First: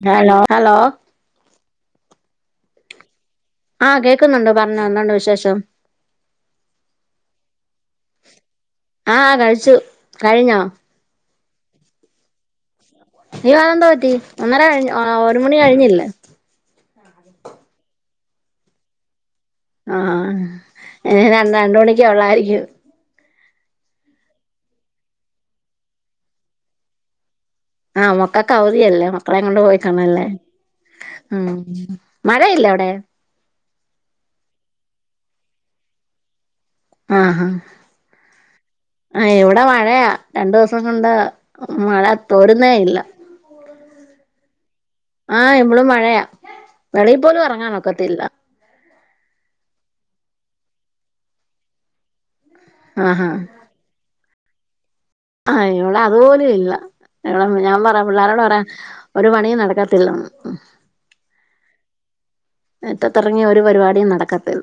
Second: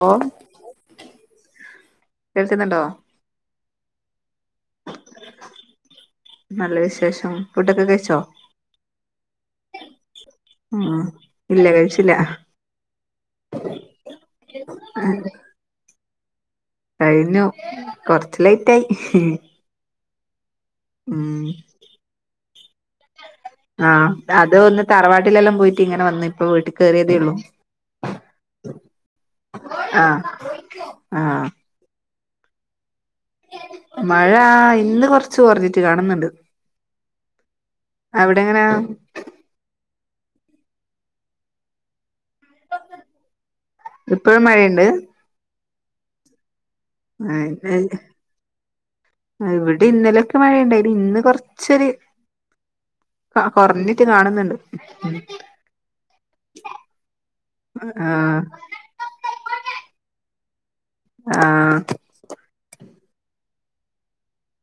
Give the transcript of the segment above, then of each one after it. [unintelligible] Hello കേൾക്കുന്നെണ്ടോ ആഹ് കേക്കുന്നുണ്ട് പറഞ്ഞോ എന്തോണ്ട് വിശേഷം നല്ല വിശേഷം ഫുഡൊക്കെ കഴിച്ചോ ആഹ കഴിച്ചു കഴിഞ്ഞോ അ ആഹ് ഇല്ല കഴിച്ചില്ല യോതന്തോ പറ്റി ഒന്നര കഴി ഒരു മണി കഴിഞ്ഞില്ലേ കഴിഞ്ഞു കൊറച്ച് ലേറ്റ് ആയി ഹ് ഹ് ആഹ ഏ രണ്ടര രണ്ട് മണിക്കൊള്ളായിരിക്കും ആഹ് അത് ഒന്ന് തറവാട്ടിലെല്ലാം പോയിട്ട് ഇങ്ങനെ വന്ന് ഇപ്പ വീട്ടി കയറിയതേ യുള്ളൂ ആഹ് മക്കൾക്ക് അവധിയല്ലേ മക്കളെകൊണ്ട് പോയികാണുഉം ആഹ് ല്ലേ ഉ ആഹ് മഴയില്ലേ അവിടെ മഴ ഇന്ന് കൊറച്ച് കുറഞ്ഞിട്ട് കാണുന്നുണ്ട് ആഹ അവിടെ എങ്ങനാ ആ ഇവിടെ മഴയാ രണ്ടു ദിവസം കൊണ്ട് മഴ തോരുന്നേയില്ല ഇപ്പഴും മഴയ്ണ്ട്? ആഹ എമളും മഴയാ വെളിയിൽ പോലും ഇറങ്ങാൻ [unintelligible] ഒക്കത്തില്ല അ ഇവ്ടി ഇന്നലൊക്കെ മഴയുണ്ടായിന് ഇന്ന് കൊറച്ചൊര ആ ഹാ അ കുറഞ് ത്തി കാണുന്നുണ്ട്ഹും ഹും ത് ഹാ ഇവിടെ അതുപോലുഇല്ല എവിടെ ഞാൻ ആഹ് പറയപിള്ളേരോട് പറയാ ഒരു പണിയും നടക്കത്തില്ലന്ന് ഉം ആഹ് മിറ്റത്തിറങ്ങിയ ഒരു പരിപാടിയും നടക്കത്തില്ല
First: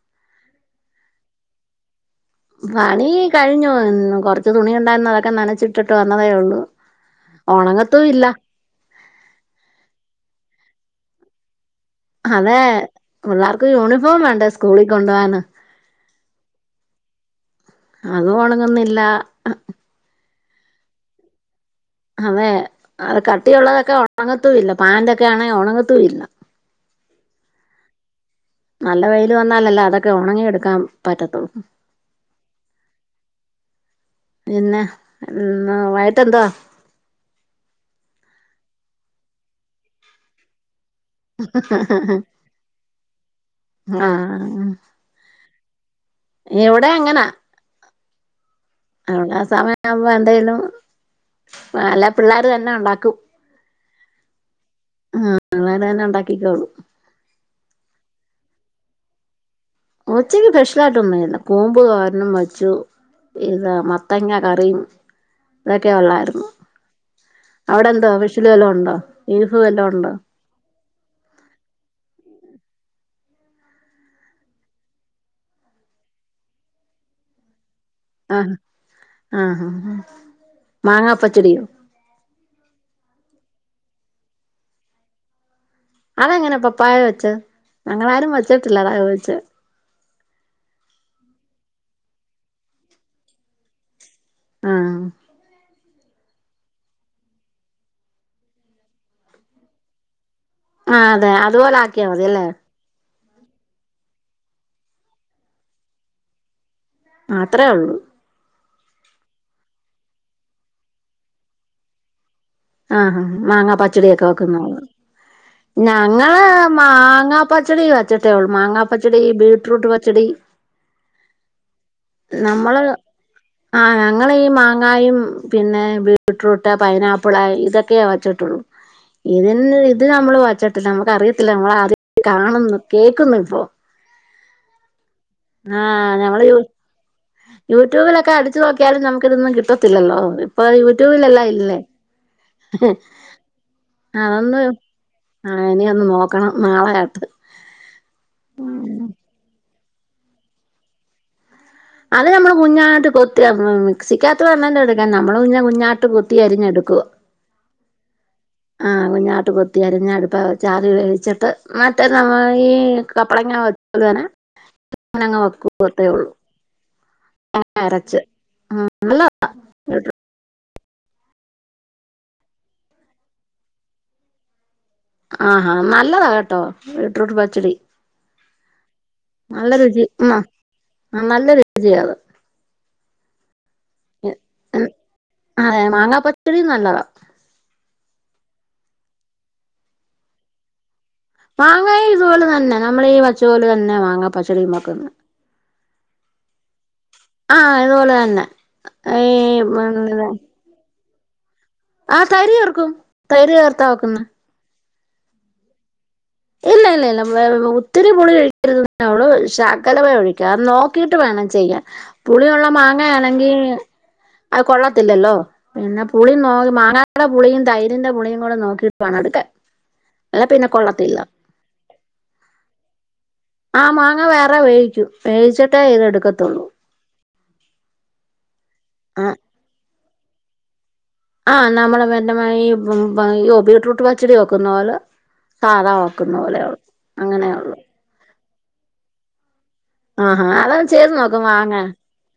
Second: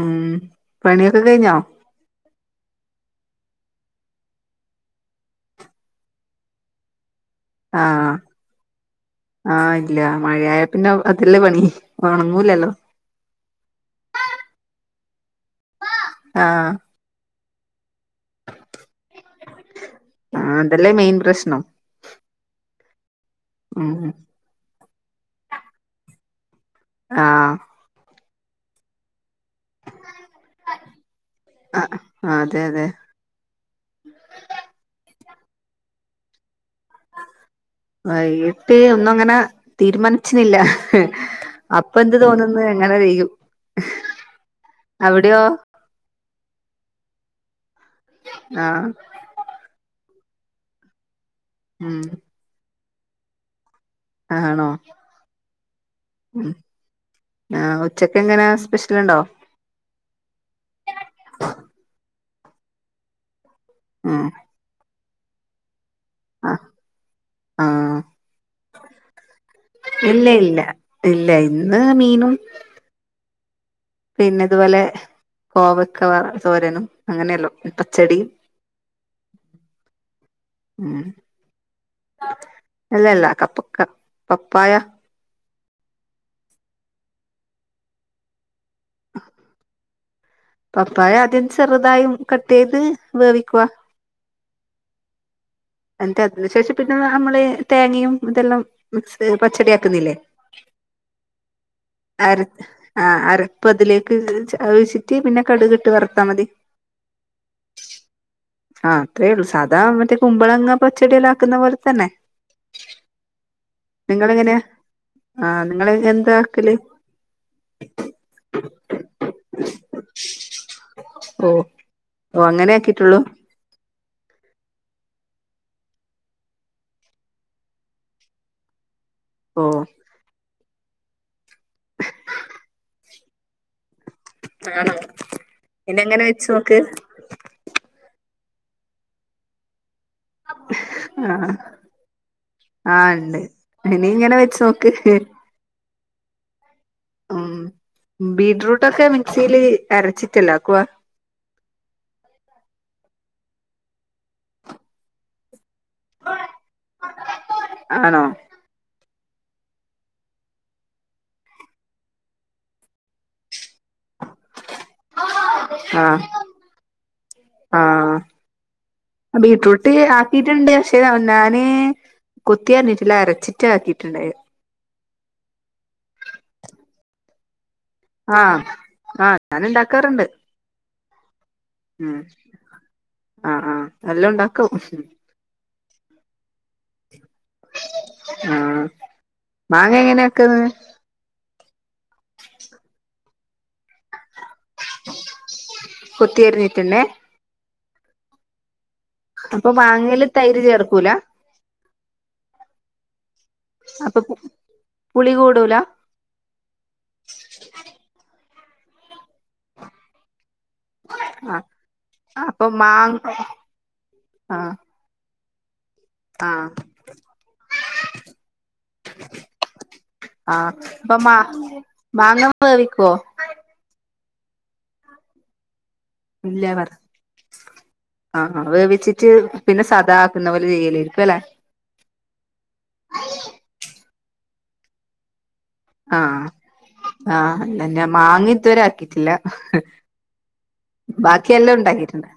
ഉം പണിയൊക്കെ കഴിഞ്ഞോ പണി കഴിഞ്ഞു കൊറച്ച് തുണി ഒണ്ടായിരുന്നു അതൊക്കെ നനച്ചിട്ടിട്ട് വന്നതേ ഒള്ളു ആഹ് ആഹ് ഇല്ല മഴയായ പിന്നെ അതല്ലേ പണി അതെ ഒണങ്ങൂലല്ലോ പിള്ളാർക്ക് യൂണിഫോം വേണ്ടേ സ്കൂളിൽ കൊണ്ടു പോകാന് ആഹ് അതും ഒണങ്ങുന്നില്ല ആ അതല്ലേ മെയിൻ പ്രശ്നം അതേ അത് ഉം കട്ടിയുള്ളതൊക്കെ ഒണങ്ങത്തൂല്ല പാന്റൊക്കെ ആണെ ഒണങ്ങത്തൂ ഇല്ല ആഹ് നല്ല വെയില് വന്നാലല്ലേ അതൊക്കെ ഉണങ്ങി എടുക്കാൻ പറ്റത്തുള്ളൂ ആഹ് അതെ അതെ പിന്ന ഇന്ന് വയ്യിട്ട് എന്തുവ വൈട്ട് ഒന്നും അങ്ങന തീരുമാനിച്ചുന്നില്ല അപ്പൊ എന്ത് തോന്ന്ന്ന് അങ്ങനെ പെയ്യും അവിടെയോ എവിടെം അങ്ങനാ ആഹ് നമ്മട സമയം ആവുംമ്പോ എന്തേലും ഉം നല്ല പിള്ളാര് തന്നെ ഒണ്ടാക്കും ആണോ ആ അങ്ങനന്നെ ഉണ്ടാക്കിക്കോ ആ ഉച്ചക്കെങ്ങന സ്പെഷ്യലുണ്ടോ ഉച്ചയ്ക്ക് സ്പെഷ്യലായിട്ട് ഒന്നുല്ല കൂമ്പ് തോരനും വെച്ചു ഇതാ ഉം മത്തങ്ങാ കറിയും ഇതൊക്കെ ഒള്ളായിരുന്നു ആഹ് അവിടെ ആഹ് എന്തോ സ്പെഷ്യല് വല്ലാം ഒണ്ടോ ബീഫ് വല്ലോം ഉണ്ടോ? ഇല്ല ഇല്ല ഇല്ല ഇന്ന് മീനും പിന്നെ ഇതുപോലെ കോവക്ക വർതോരനും അങ്ങനെല്ലാം ആഹ് ആഹ് ഹ ഹ ഉം മാങ്ങാ പച്ചടിയോ അല്ലല്ല കപ്പക്ക പപ്പായ അതെങ്ങന പപ്പായ വെച്ച ഞങ്ങളാരും വെച്ചിട്ടില്ല അതാ ചോയിച്ച പപ്പായ ആദ്യം ചെറുതായും കട്ടെയ്ത് വേവിക്കുവ ആഹ് എന്നിട്ട് അതിനുശേഷം പിന്നെ നമ്മള് തേങ്ങയും ഇതെല്ലാം മിക്സ് പച്ചടി ആക്കുന്നില്ലേ ആഹ് അതെ അതുപോലാക്കിയ മതിയല്ലേ ആ അരപ് അതിലേക്ക് ഒഴിച്ചിട്ട് പിന്നെ കടുകിട്ട് വറത്താ മതി ആഹ് അത്രെ ഒള്ളു ആഹ് അത്രേയൊള്ളു സാധാ മറ്റേ കുമ്പളങ്ങ പച്ചടിയല്ലാക്കുന്ന പോല തന്നെ ആഹ് മാങ്ങാ പച്ചടിയൊക്ക വെക്കുന്ന പോലെ ആണ് ഞങ്ങള് മാങ്ങാപ്പച്ചടി വെച്ചിട്ടേഒള്ളു മാങ്ങാപ്പച്ചടി ബീട്രൂട്ട് പച്ചടി ഓഹ് ഓ അങ്ങനെ നമ്മള് ആക്കിട്ടോള്ളൂ ആഹ് ഞങ്ങളീ മാങ്ങായും പിന്നെ ബീട്രൂട്ട് പൈനാ പ്പിള് ഇതൊക്കെയ വെച്ചിട്ടൊള്ളൂ ഇതിന് ഓഹ് ഇത് നമ്മള് വെച്ച ഇത് നമുക്കറിയത്തില്ല നമ്മള് ആദ്യാട്ട് കാണുന്നു കേക്ക്ന്നിപ്പോ ആണോ ഇനി ആഹ് അങ്ങനെ ഞമ്മള് വെച്ച് യു നോക്ക് യൂട്യൂബിലൊക്കെ അടിച്ചു നോക്കിയാലും നമുക്ക് ഇതൊന്നും കിട്ടത്തില്ലല്ലോ ഇപ്പ ആഹ് യൂട്യൂബിലെല്ലാം ഇല്ലേ ആഹ് ഇണ്ട് ഇനി ഇങ്ങന അതൊന്ന് വെചോക്ക് ഹ് ആഹ് ഇനി ഒന്ന് നോക്കണം നാളെ ഉം ബീറ്റ്റൂട്ടൊക്കെ മിക്സീല് അരച്ചിട്ടല്ലേ ആക്കുവ അത് നമ്മള് കുഞ്ഞാട്ട് കൊത്തി മിക്സിക്കാതു വെണ്ണനെ എടുക്കാൻ നമ്മള് പിന്ന കുഞ്ഞാട്ട് കൊത്തിയരിഞ്ഞെടുക്കുവ ആണോ ആഹ് കുഞ്ഞാട്ട് കൊത്തിയരഞ്ഞടുപ്പെ വെച്ചാ അത് വെച്ചിട്ട് മറ്റേ നമ്മ ഈ കപ്പളങ്ങാ വഴുതന അങ്ങനങ്ങു വെ കൂവത്തേ ള്ളൂ ആഹ് അരച് മ്മ് അല്ല ബീട്ട്റൂട്ട് ആക്കിയിട്ടുണ്ട് പക്ഷേ നാന് കൊത്തിയരിഞ്ഞിറ്റ്ല്ല അരച്ചിറ്റ് ആക്കിട്ടുണ്ടായ ആഹാ നല്ലതാ ട്ടോ ബീട്രൂട്ട് പച്ചടി ആഹ് ആഹ് ഞാന്ണ്ടാക്കാറുണ്ട് ആ നല്ലരുചിയാണ് ആഹ് ആഹ് എല്ലോം ണ്ടാക്കും അതെ മാങ്ങാ പച്ചടി നല്ലതാ ആഹ് മാങ്ങ ങ്ങനെയ വെക്ക്ന്ന് മാങ്ങായിതുപോല തന്നാ നമ്മളീ വെച്ചപോല തന്ന മാങ്ങ പച്ചടി ണ്ടാക്ക്ന്ന് കൊത്തി അരിഞ്ഞിട്ടന്നെ ആഹ അതുപോലെന്നെ അപ്പൊ മാങ്ങേല് തൈര് ചേർക്കൂല ആഹ് തൈര് ചേർക്കും തൈര് ചേർത്ത വെക്കുന്നെ പുളികൂടൂല ഇല്ല ല്ല ല്ല ഒത്തിരി പുളി ഒഴിക്കരുത് നമ്മള് ശകലമേ ഒഴിക്കാ നോക്ക ത്തിട്ട് വേണേൽ ആഹ് ചെയ്യാൻ പുളിയുള്ള അപ്പൊ മാങ്ങ മാങ്ങയാണെങ്കിൽ അ ആഹ് കൊള്ള ത്തില്ലല്ലോ പിന്നെ പുളിയും നോ ആഹ് മാങ്ങയുടെ പുളിയും തൈരിന്റെ പുളിയും കൂടെ നോക്കി ആഹ് പ്പൊ കൊള്ളത്തില്ല മാ മാങ്ങ വേവിക്കുവോ ആഹ് മാങ്ങ വേറെ വേവിക്കും വേവിച്ചിട്ട് ഇതെടു ഇല്ല പറ ആഹ് ആ ആ വേവിച്ചിട്ട് പിന്നെ സാദാക്കുന്ന പോലെ ചെയ്യല്ലേര്ക്ക് ല്ലെ ആ്ഹ് നമ്മള് [unintelligible] ഈ ബീ്ട്രൂട്ട് പച്ചടി വെക്കുന്ന പോല ആഹ് അങ്ങനെ ആഹ് ഉള്ളു അങ്ങനെയുള്ളു. അല്ലന്നാ മാങ്ങതുവരെ ആക്കിട്ടില്ല ആഹാ അത് ചെയ്ത് നോക്ക് ബാക്കി മാങ്ങ ല്ലാം ണ്ടാക്കിട്ടുണ്ട്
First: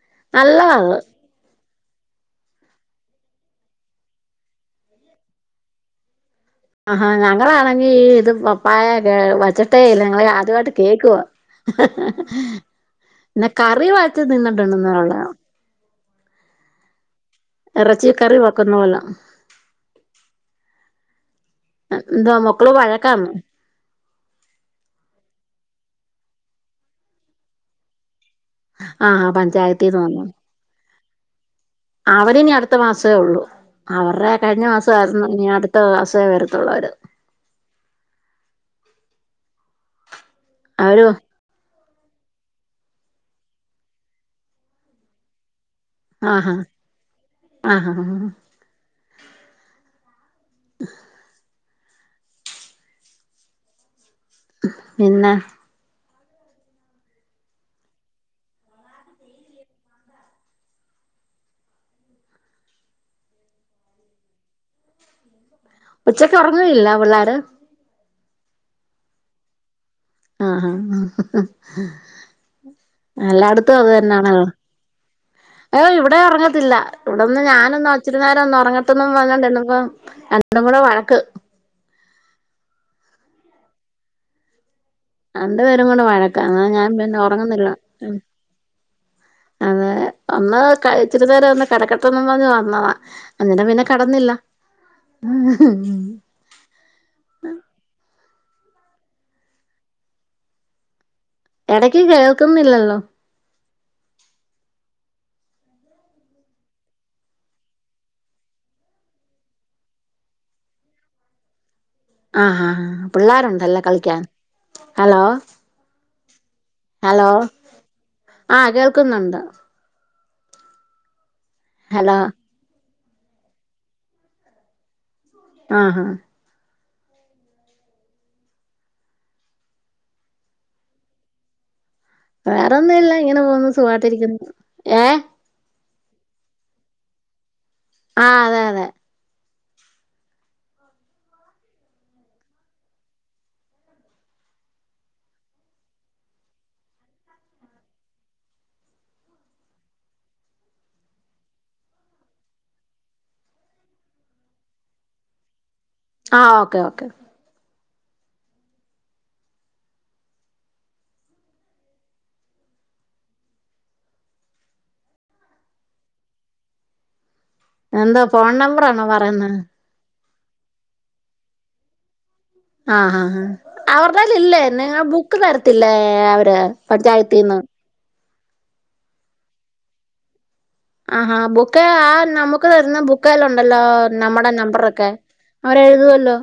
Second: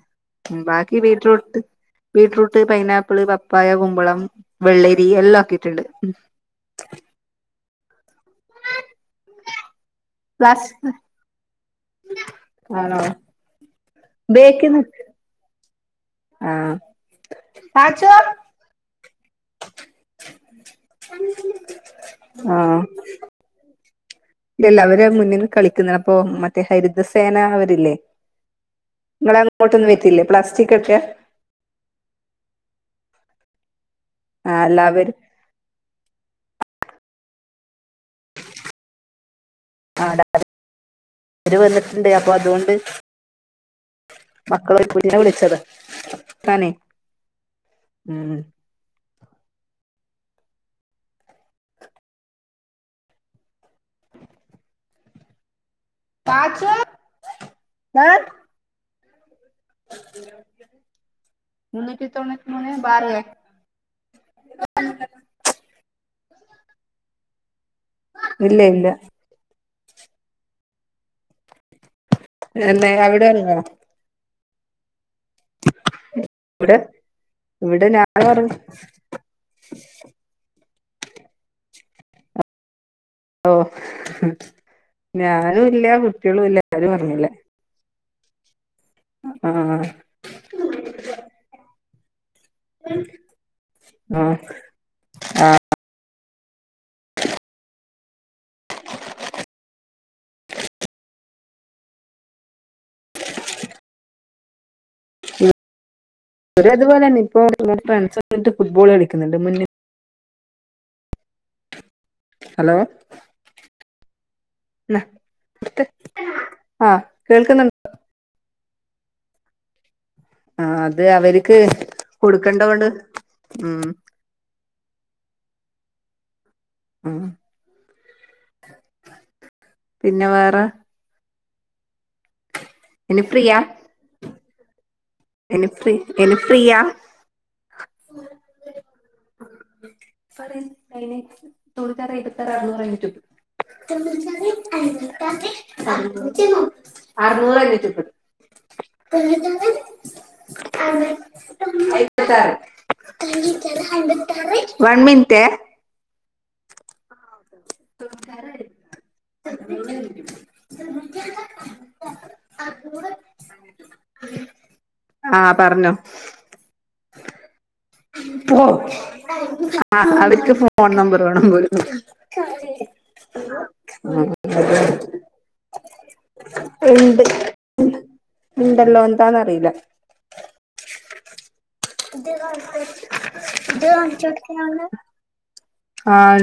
മ് നല്ലതാ അത് ബാക്കി ബീട്രൂറൂട്ട് ബീട്രൂട്ട് പൈനാപ്പിള് പപ്പായ കുമ്പളം വെള്ളരി എല്ലാം ആക്കിട്ടുണ്ട് ആഹാ ഞാ ണെങ്കിൽ ഇത് പപ്പായെ വച്ചി ട്ടേയില്ല ഞങ്ങള് പ്ലസ് ആദ്യവായിട്ട് കേക്കുവാ ഹ ഹ ആന്നോ ന്നെ കറി വച്ച് തിന്നിട്ടുണ്ട്ന്നൊള്ളു ആ എറചി കറി വക്കുന്ന [unintelligible] [unintelligible] ന്തോ മൊക്കള് വഴക്കാണോ ല്ലല്ല അവര് മുന്നിൽ കളിക്ന്ന് അപ്പൊ മറ്റേ ഹരിതസേന അവരില്ലേ ആഹ് ങ്ങളെങ്ങോട്ടൊന്നും പഞ്ചായത്തീന്ന് ബര്തില്ലേ പ്ലാസ്റ്റിക്ക്കെ അവര്നി അടുത്ത മാസേ ഒള്ളൂ അവരെ ആഹ് കഴിഞ്ഞ എല്ലാവരും മാസായിരുന്നു ഇനിഅടുത് ത്ത സെ വരത്തുള്ളവര് [unintelligible] ആരോ രു വന്നിട്ട്ണ്ട് അപ്പൊ അതുകൊണ്ട് മക്കളെ കുഞ്ഞിനെ വിളിച്ചത ആഹാ തനെ ആഹാ ഉം ഹ് പിന്നെ പാച്ചോ [unintelligible] മുന്നൂറ്റിതൊണ്ണൂറ്റ്മൂന്നേ ബാർ ഉച്ചക്ക് ഒറങ്ങല്ല പിള്ളാര് ഇല്ല ഇല്ല ആഹ ആഹ് എന്നെ അവിടെ ഉറങ്ങോ എല്ലായിടത്തും അത് തന്നെയാണല്ലോ ഏയ് ഇവിടെ ഒറങ്ങത്തില്ല ഇവിടെ ഇവിടെന്ന് ഇവിടെ ഞാനൊന്നു ഒച്ചിരി ഞാൻ നെര ഉറങ്ങി ന്നും ഒറങ്ങട്ടെ [unintelligible] രണ്ടും കൂടെ വഴക്ക് ഓ രണ്ടു ഞാനും ല്ല പേരും കൂടെ വഴക്കാ കുട്ടികളുല്ല അങ്ങനെ ഞാൻ ആരും പിന്നെ ഒറങ്ങുല ഉറങ്ങുന്നില്ല ഉം അഹ് അഹ്ഹ ആഹ് അതെ ഒന്ന് ഇച്ചിരി നേരംന്ന് കടക്കട്ടെന്നും പറഞ്ഞ് വന്നതാ അന്നിട്ട് പിന്ന ആ കടന്നില്ല ഉം [inaudible] എടയ്ക്ക് കേൾക്കുന്നില്ലല്ലൊ ഇവരുംഅതുപോലെന്നെ ഇപ്പോ ഫ്രണ്ട്സ് ന്ന്ട്ട് ഫുട്ബോൾ കളിക്കുന്നുണ്ട് മുന്നിൽ ആഹ് ഹലോ ആഹ് പിള്ളാരുണ്ടല്ലേ കളിക്കാൻ ന്നാ ഹലോ ഇവിടുത്തെ ആ ഹലോ കേൾക്കുന്നുണ്ട് ആഹ് കേൾക്കുന്നുണ്ട് ആഹ് അത് അവര്ക്ക് ഹലോ കൊടുക്കണ്ടോണ്ട് ഉം ആഹ് ഉം പിന്നെ വേറെ വേറെന്നുല്ല ഇനി ഇങ്ങനെ പോവുന്നു സുഖവായിട്ടിരിക്കുന്നു ഏഹ് എനി ഫ്രീ ഇനി ഫ്രീയാ ആഹ് അതെ തെ തൊണൂറ്റാറ് എയ്പത്താറ് അറുന്നൂറ് റ്റു [unintelligible] അറ്നൂറേ [unintelligible] [unintelligible] വൺ മിനിറ്റെ ആഹ് ഓക്കെ ഓക്കെ [unintelligible] ആഹ് പറഞ്ഞോ എന്തോ ഫോൺ നമ്പറാണോ പറയുന്നത് ആഹ് അവര്ക്ക്‌ ഫോൺ നമ്പർ വേണം പോലും ആഹ് ആഹ് ആഹ് ഉം. അവർടെലില്ലേ നിങ്ങ ബുക്ക് തരത്തില്ലേ അവര് ഉണ്ട് പഞ്ചായത്തീന്ന് ഉണ്ടല്ലോ എന്താന്നറീല്ല ആഹാ ബുക്ക്‌ ആ നമുക്ക് തരുന്ന ബുക്കെ കാണിച്ചു ഉണ്ടല്ലോ ഇത് കാണിച്ചു നമ്മടെ കൊടുക്കാനാണ് നമ്പറൊക്കെ അവരെ എഴുതുവല്ലോ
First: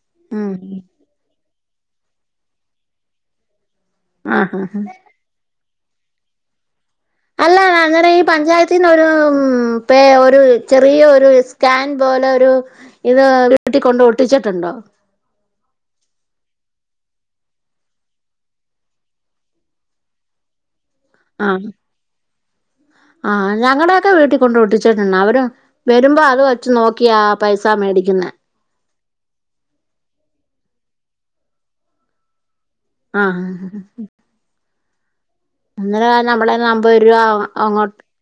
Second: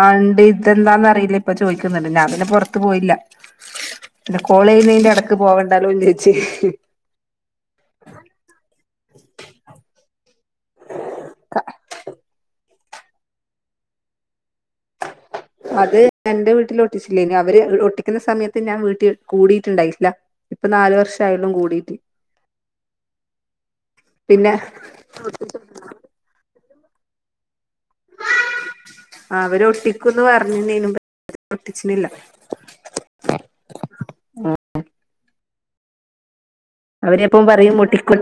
ആഹ് എന്റെ തെന്താന്ന്റിയില ഇപ്പ ചോയ്ക്കുന്നുണ്ട് ഞാൻ പിന്നെ പൊർത്ത് പോയില്ല ആഹ് ആഹ് കോളെയ്യുന്നേന്റെടക് ക്ക് പോവണ്ടാലോ വിചരിച്ച് അല്ല അങ്ങനെ ഈ പഞ്ചായത്തിന്ന് ഒരു ഉം പെ ഒരു ചെറിയ ഒരു സ്കാൻ പോലൊരു ഇത് വീട്ടിൽക്കൊണ്ട് ഒട്ടിച്ചിട്ടുണ്ടോ അത് എന്റെ വീട്ടിൽ ഒട്ടിച്ചില്ല അവര് ഒട്ടിക്കുന്ന സമയത്ത് ഞാൻ വീട്ടിൽ കൂടിട്ടുണ്ടായില്ല ഇപ്പൊ നാലു വർഷം ആയുള്ളൂ ആഹ് കൂടിട്ട് ആഹ് ഞങ്ങടെയൊക്കെ വീട്ടിൽ കൊണ്ട്ഒട്ടിച്ചിട്ടുണ്ട്. അവര് വരുമ്പോ അത് വെച്ച് നോക്കിയാ പൈസ മേടിക്കുന്നെ അവര് ഒട്ടിക്കുന്ന് പറഞ്ഞിനീനു പക്ഷെ ഒട്ടിച്ചില്ല ആഹ് അന്നേരം നമ്മടേന്ന് അമ്പത് രുപ അവരെപ്പം പറയും അങ്ങോട്ട് ഒട്ടിക്കും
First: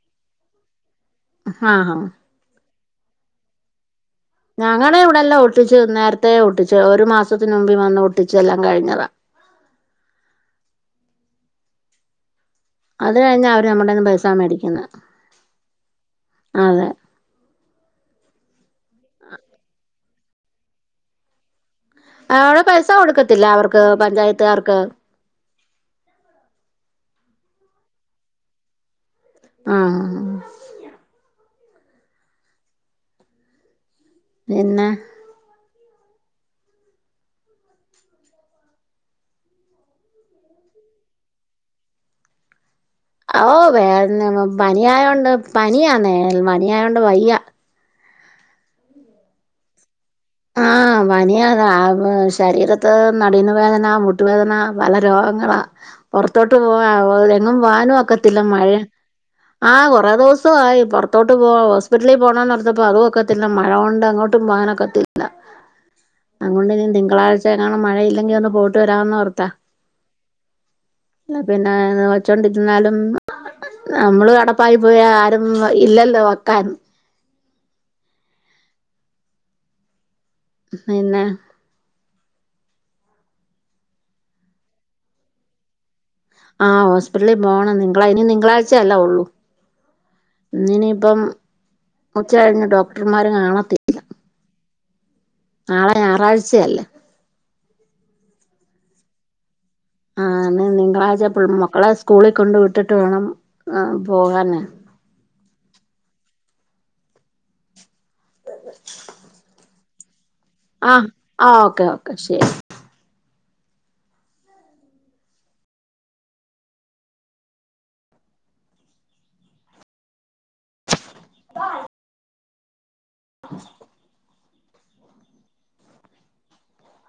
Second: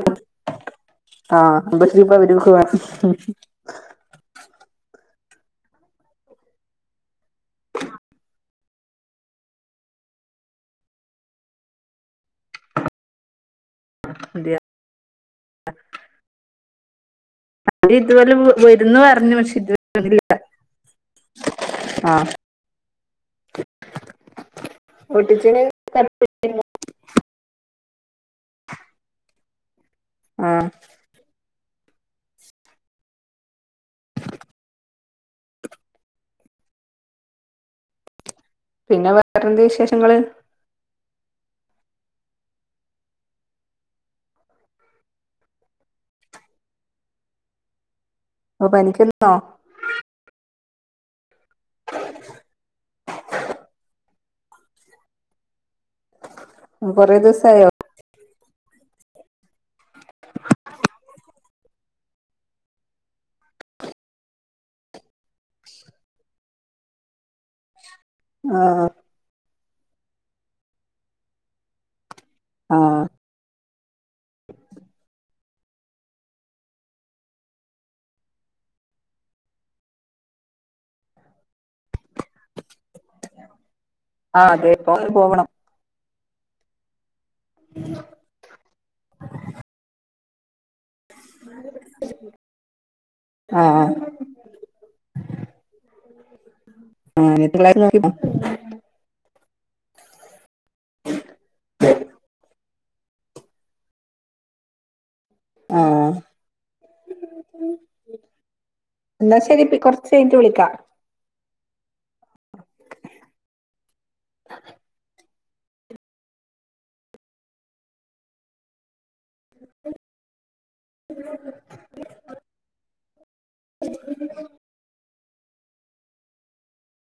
ആഹ് അമ്പത് രൂപ അവർക്ക് വേണം ഞങ്ങടെ ഇവിടെല്ലാം ഒട്ടിച്ചു നേരത്തെ ഒട്ടിച്ചു. ഒരു മാസത്തിന് മുമ്പേ വന്ന് ഒട്ടിച്ചെല്ലാം കഴിഞ്ഞതാ അത് കഴിഞ്ഞാ അവര് നമ്മോടേന്ന് പൈസ അതെ മേടിക്കുന്നെ അതെ അത് ഇതു പോലും വരുന്ന് പറഞ്ഞു പക്ഷെ ഇതുവരെ വന്നില്ല. ആഹ് അവിടെ പൈസ കൊടുക്കത്തില്ല അവർക്ക് പഞ്ചായത്തുകാർക്ക്. ഒട്ടിച്ചേന് [unintelligible] [inaudible] ആഹ് ആഹ് [inaudible] ഇന്നെ പിന്നെ വേറെ എന്ത് വിശേഷങ്ങള്. ഓ വേറെ പനിയായോണ്ട് പനിയാ നേ പനിയായോണ്ട് വയ്യ. ഇപ്പൊ പനിക്കുനോ? ആഹ് പനിയാട [unintelligible] ശരീരത്ത് നടുവിന്ന് വേദനാ. മു ട്ടുവേദന പല രോഗങ്ങള. പൊറത്തോട്ട് പോഹ കൊറേ ഏ ങ്ങും പോ ദിവസായോ ആനും ഒക്കെ മഴ ആഹ് കൊറേ ദെവസ ആയി പൊറത്തോട്ട് പോവ ഒ ലിൽ പോണോന്ന് പറ്ഞട്ട് അതു ഒക്കത്തില്ല. മയോണ്ട് എങ്ങോട്ടും പോകാനൊക്കത്തി. ല്ല അങ്ങനൊണ്ടെങ്കി തിങ്കളാഴ്ച [unintelligible] മഴയില്ലെങ്കി ഒന്ന് പോട്ട് ആഹ് വരാന്ന് ഓർത്താ അല്ല പിന്നെ ച്ചോണ്ടിരുന്നാലും ആഹ് അമ്മള് കടപ്പായി പോയ ആരും ഇല്ലല്ലോ വെക്കാൻ. പിന്നെ. ആഹ് അതെ ഇപോ [unintelligible] പോവണം. ആഹ് ഹോസ്പിറ്റ്ലിൽ പോണം. നിങ്കളൈനി നിങ്കളാഴ്ചയല്ല ഒള്ളൂ. ഇ ഇനിയിപ്പം ഉച്ച കഴിഞ്ഞ് ഡോക്ടർമാര് കാണത്തി നാളെ ഞായറാഴ്ചയല്ലേ ആത്ര [unintelligible] നോക്കിപ്പോ ആഹ് നിങ്കളാഴ്ച എപ്പളും മക്കളെ സ്കൂളി കൊണ്ട് വിട്ടിട്ട് വേണം പോകാന്. ആഹ് [inaudible] എന്നാ ശരി. പ്പി കൊറ്ച്ച് കഴിഞ്ഞ്ട് വിളിക്കാം. ആഹ് ആഹ് ഓക്കേ ഓക്കെ ശെരി. [inaudible] [inaudible]